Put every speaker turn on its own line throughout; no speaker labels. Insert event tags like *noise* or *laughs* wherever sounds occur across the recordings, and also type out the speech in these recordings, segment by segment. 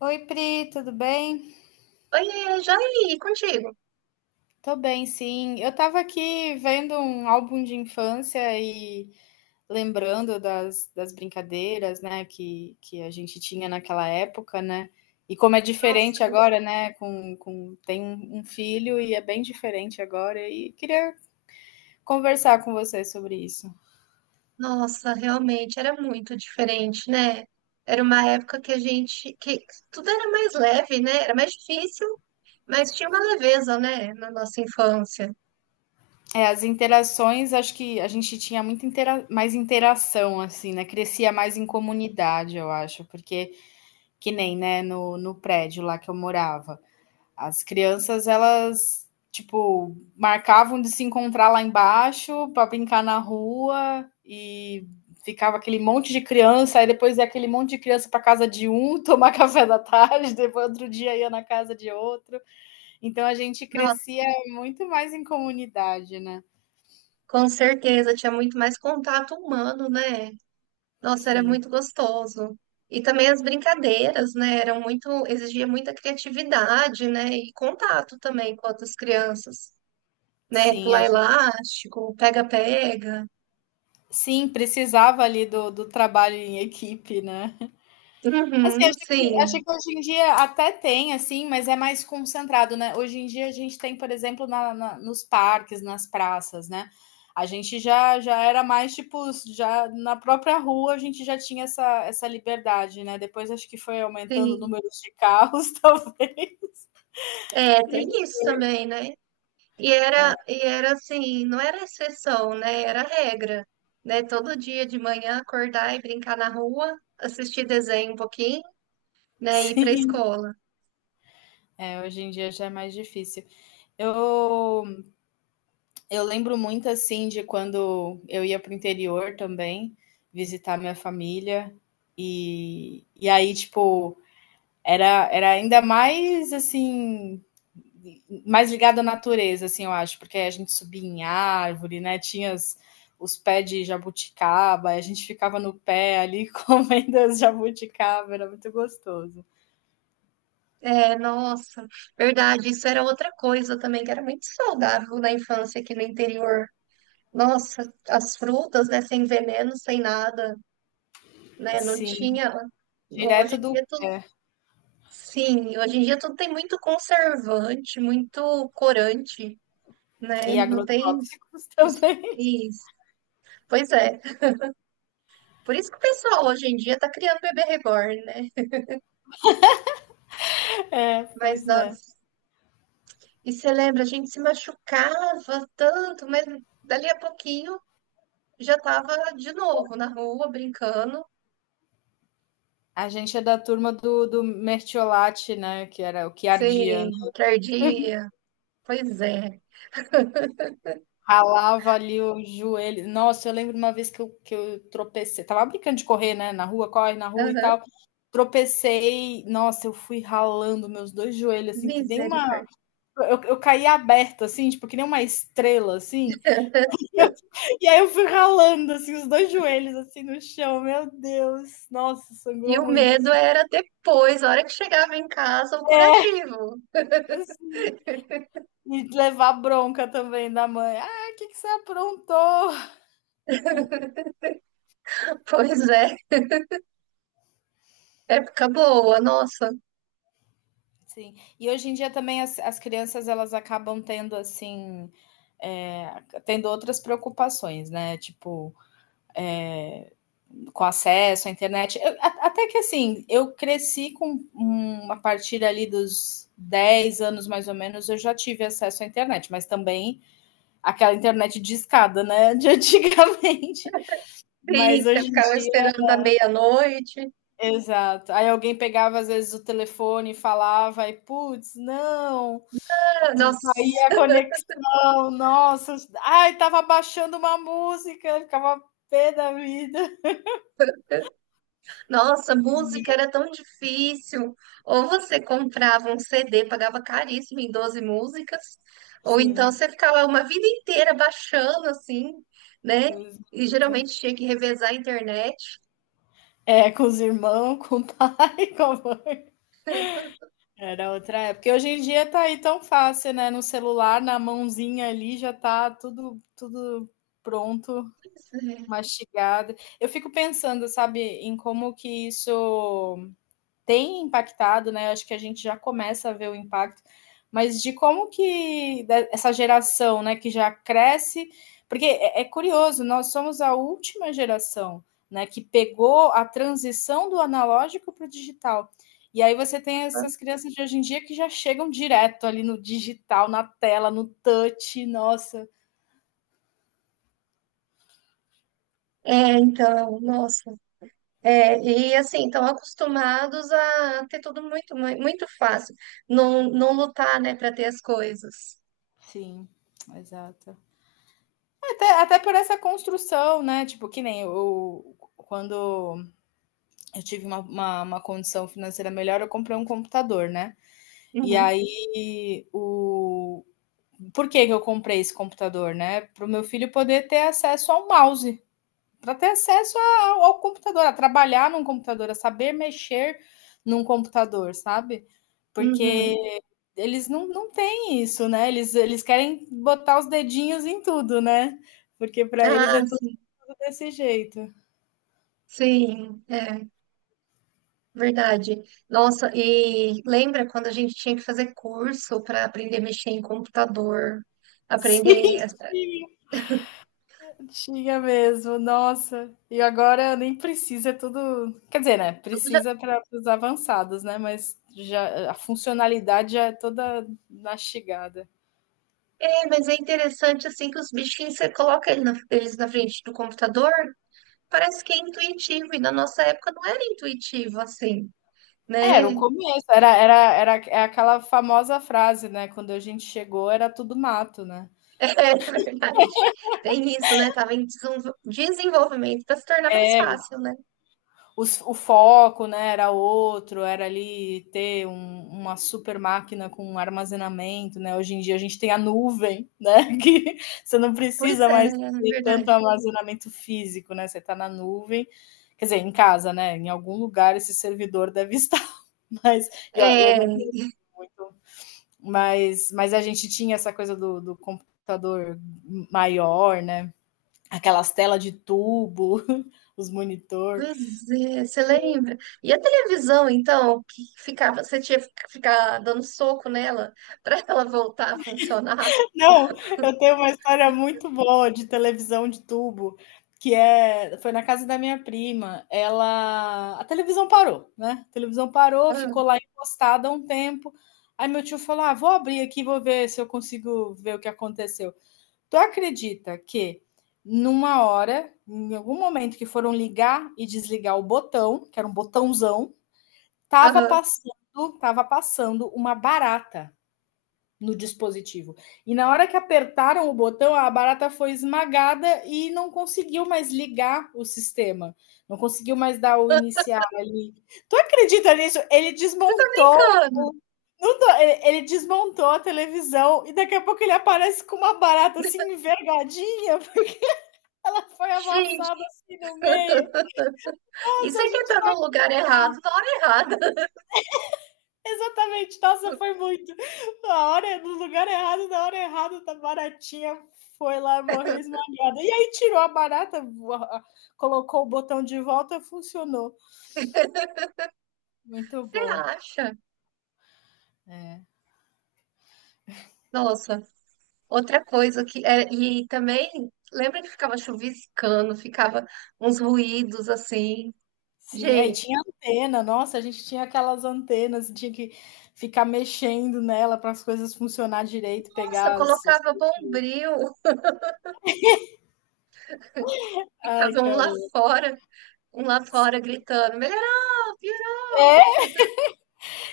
Oi, Pri, tudo bem?
Oiê, Jair, contigo?
Tô bem, sim. Eu tava aqui vendo um álbum de infância e lembrando das brincadeiras, né, que a gente tinha naquela época, né? E como é
Nossa,
diferente agora, né? Tem um filho e é bem diferente agora. E queria conversar com você sobre isso.
nossa, realmente era muito diferente, né? Era uma época que tudo era mais leve, né? Era mais difícil, mas tinha uma leveza, né? Na nossa infância.
É, as interações, acho que a gente tinha muito intera mais interação, assim, né? Crescia mais em comunidade, eu acho, porque. Que nem, né, no prédio lá que eu morava. As crianças, elas, tipo, marcavam de se encontrar lá embaixo para brincar na rua e ficava aquele monte de criança, aí depois ia aquele monte de criança para casa de um *laughs* tomar café da tarde, depois outro dia ia na casa de outro. Então a gente
Nossa,
crescia muito mais em comunidade, né?
com certeza, tinha muito mais contato humano, né? Nossa, era
Sim,
muito gostoso. E também as brincadeiras, né? Eram muito, exigia muita criatividade, né? E contato também com outras crianças, né?
sim, a
Pular
gente,
elástico, pega-pega.
sim, precisava ali do trabalho em equipe, né? Assim,
Uhum, sim,
acho que hoje em dia até tem, assim, mas é mais concentrado, né? Hoje em dia a gente tem, por exemplo, nos parques, nas praças, né? A gente já era mais, tipo, já na própria rua a gente já tinha essa liberdade, né? Depois acho que foi aumentando o
sim.
número de carros, *laughs* talvez.
É, tem isso também, né?
É,
E era assim, não era exceção, né? Era regra, né? Todo dia de manhã acordar e brincar na rua, assistir desenho um pouquinho, né? E ir pra
sim.
escola.
É, hoje em dia já é mais difícil. Eu Eu lembro muito assim de quando eu ia para o interior também, visitar minha família, e aí, tipo, era ainda mais assim, mais ligado à natureza, assim, eu acho, porque a gente subia em árvore, né? Os pés de jabuticaba, a gente ficava no pé ali *laughs* comendo as jabuticaba, era muito gostoso.
É, nossa, verdade, isso era outra coisa também que era muito saudável na infância aqui no interior. Nossa, as frutas, né? Sem veneno, sem nada, né? Não
Sim,
tinha. Hoje
direto
em dia
do.
é tudo. Sim, hoje em dia tudo tem muito conservante, muito corante, né?
E
Não tem
agrotóxicos *laughs*
os-
também.
isso. Pois é. Por isso que o pessoal hoje em dia tá criando bebê reborn, né?
É,
Mas
pois é.
nós, e você lembra, a gente se machucava tanto, mas dali a pouquinho já tava de novo na rua brincando,
A gente é da turma do Mertiolate, né? Que era o Chiardiano.
sem tardia. Pois é.
Ralava ali o joelho. Nossa, eu lembro uma vez que eu tropecei. Tava brincando de correr, né? Na rua, corre na rua e
Aham.
tal. Tropecei. Nossa, eu fui ralando meus dois joelhos, assim, que nem uma.
Misericórdia.
Eu caí aberta, assim, tipo, que nem uma estrela, assim. *laughs* E, eu- e aí eu fui ralando, assim, os dois joelhos, assim, no chão. Meu Deus. Nossa,
E
sangrou
o
muito.
medo
Assim.
era depois, a hora que chegava em casa, o
É,
curativo.
assim. E levar bronca também da mãe. "Ah, o que que você aprontou?"
*laughs* Pois é. Época boa, nossa.
Sim. E hoje em dia também as crianças elas acabam tendo, assim, tendo outras preocupações, né, tipo, com acesso à internet. Eu a até que assim, eu cresci com a partir ali dos 10 anos, mais ou menos, eu já tive acesso à internet, mas também aquela internet discada, né, *laughs* de antigamente.
Sim,
Mas
você
hoje em
ficava
dia
esperando da meia-noite.
Exato. Aí alguém pegava às vezes o telefone e falava e putz, não,
Ah,
de
Nossa,
caía a conexão, nossa, ai tava baixando uma música, ficava pé da vida.
nossa, música
E,
era tão difícil. Ou você comprava um CD, pagava caríssimo em 12 músicas, ou então
sim,
você ficava uma vida inteira baixando assim, né? E
exato.
geralmente tinha que revezar a internet.
É, com os irmãos, *laughs* com o pai, *laughs* com a mãe. Era outra época. E hoje em dia tá aí tão fácil, né? No celular, na mãozinha ali, já tá tudo, tudo pronto, mastigado. Eu fico pensando, sabe, em como que isso tem impactado, né? Acho que a gente já começa a ver o impacto, mas de como que essa geração, né, que já cresce, porque é curioso, nós somos a última geração, né, que pegou a transição do analógico para o digital. E aí você tem essas crianças de hoje em dia que já chegam direto ali no digital, na tela, no touch, nossa.
É, então, nossa. É, e assim, estão acostumados a ter tudo muito, muito fácil. Não, não lutar, né, para ter as coisas.
Sim, exato. Até por essa construção, né? Tipo, que nem o, quando eu tive uma condição financeira melhor, eu comprei um computador, né? E
Uhum.
aí, o... por que que eu comprei esse computador, né? Para o meu filho poder ter acesso ao mouse, para ter acesso ao computador, a trabalhar num computador, a saber mexer num computador, sabe? Porque
Uhum.
eles não têm isso, né? Eles querem botar os dedinhos em tudo, né? Porque para eles
Ah,
é tudo,
sim,
tudo desse jeito.
sim, é verdade. Nossa, e lembra quando a gente tinha que fazer curso para aprender a mexer em computador,
*laughs* Sim,
aprender.
sim. Tinha mesmo, nossa. E agora nem precisa, é tudo. Quer dizer, né?
Eu já-
Precisa para os avançados, né? Mas já a funcionalidade já é toda mastigada.
É, mas é interessante assim que os bichinhos você coloca eles na frente do computador, parece que é intuitivo, e na nossa época não era intuitivo assim, né?
Era o começo, era era era é aquela famosa frase, né? Quando a gente chegou, era tudo mato, né?
*laughs* É verdade. Tem isso, né? Tava em desenvolvimento para se tornar mais
É.
fácil, né?
O foco né, era outro, era ali uma super máquina com armazenamento, né? Hoje em dia a gente tem a nuvem, né? *laughs* Que você não
Pois
precisa
é,
mais
é
ter
verdade.
tanto armazenamento físico, né? Você está na nuvem. Quer dizer, em casa, né? Em algum lugar esse servidor deve *laughs* estar, mas e eu
É.
não uso muito. Mas a gente tinha essa coisa do computador maior, né? Aquelas telas de tubo, *laughs* os monitor.
Pois é, você lembra? E a televisão, então, que ficava, você tinha que ficar dando soco nela para *laughs* ela voltar a funcionar?
Não, eu tenho uma história muito boa de televisão de tubo, que é foi na casa da minha prima, ela a televisão parou, né, a televisão parou,
Ah,
ficou lá encostada há um tempo, aí meu tio falou: "Ah, vou abrir aqui, vou ver se eu consigo ver o que aconteceu". Tu acredita que numa hora, em algum momento que foram ligar e desligar o botão, que era um botãozão, tava
ah.
passando tava passando uma barata no dispositivo. E na hora que apertaram o botão, a barata foi esmagada e não conseguiu mais ligar o sistema. Não conseguiu mais dar o iniciar ali. Tu acredita nisso? Ele
Você tá
desmontou.
brincando?
O- Não tô- ele- Desmontou a televisão e daqui a pouco ele aparece com uma barata assim envergadinha. *laughs* Ela foi amassada
Gente,
assim no meio. Nossa,
isso
a
é que
gente
tá no lugar errado, na hora errada. *laughs*
Exatamente, nossa, foi muito. Na hora no lugar errado, na hora errada, da baratinha foi lá, morreu esmagada. E aí tirou a barata, voa colocou o botão de volta, funcionou. Muito
Você
bom.
acha?
É,
Nossa, outra coisa que é, e também lembra que ficava chuviscando, ficava uns ruídos assim.
sim, aí
Gente,
tinha antena, nossa, a gente tinha aquelas antenas, tinha que ficar mexendo nela para as coisas funcionar direito,
nossa,
pegar as
colocava bombril, *laughs*
ai,
ficava
cara
um lá fora gritando, melhorou, piorou.
É,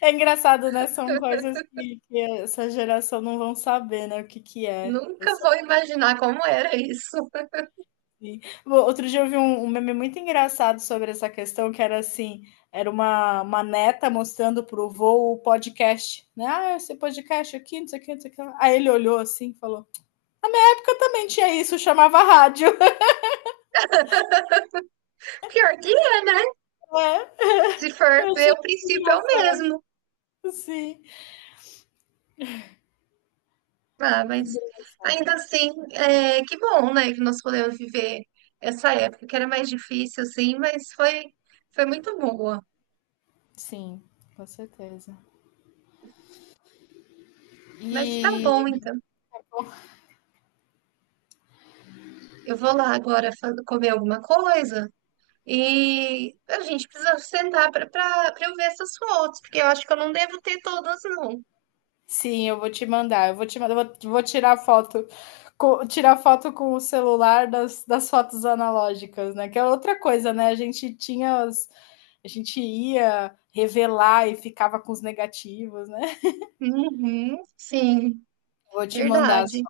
é engraçado, né, são coisas que essa geração não vão saber, né, o que que é.
Nunca vou imaginar como era isso. *laughs*
Sim. Outro dia eu vi um meme muito engraçado sobre essa questão, que era assim, era uma neta mostrando para o vô o podcast, né? Ah, esse podcast aqui, não sei o que, não sei o que. Lá. Aí ele olhou assim e falou, na época também tinha isso, chamava rádio. *laughs*
Pior que é, né?
É,
Se for
eu
ver,
achei
o
muito
princípio é o
engraçado,
mesmo.
sim.
Ah,
Muito
mas
engraçado.
ainda assim, é, que bom, né? Que nós podemos viver essa época que era mais difícil, assim, mas foi, foi muito boa.
Sim, com certeza.
Mas tá
E
bom, então. Eu vou lá agora comer alguma coisa e a gente precisa sentar para eu ver essas fotos, porque eu acho que eu não devo ter todas, não.
Sim, eu vou te mandar. Eu vou te mandar, vou tirar foto, tirar foto com o celular das fotos analógicas, né? Que é outra coisa, né? A gente tinha as, a gente ia revelar e ficava com os negativos, né?
Uhum, sim,
Vou te mandar
verdade.
só.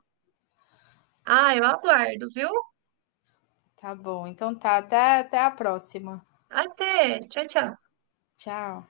Ah, eu aguardo, viu?
Tá bom. Então tá, até a próxima.
Até. Tchau, tchau.
Tchau.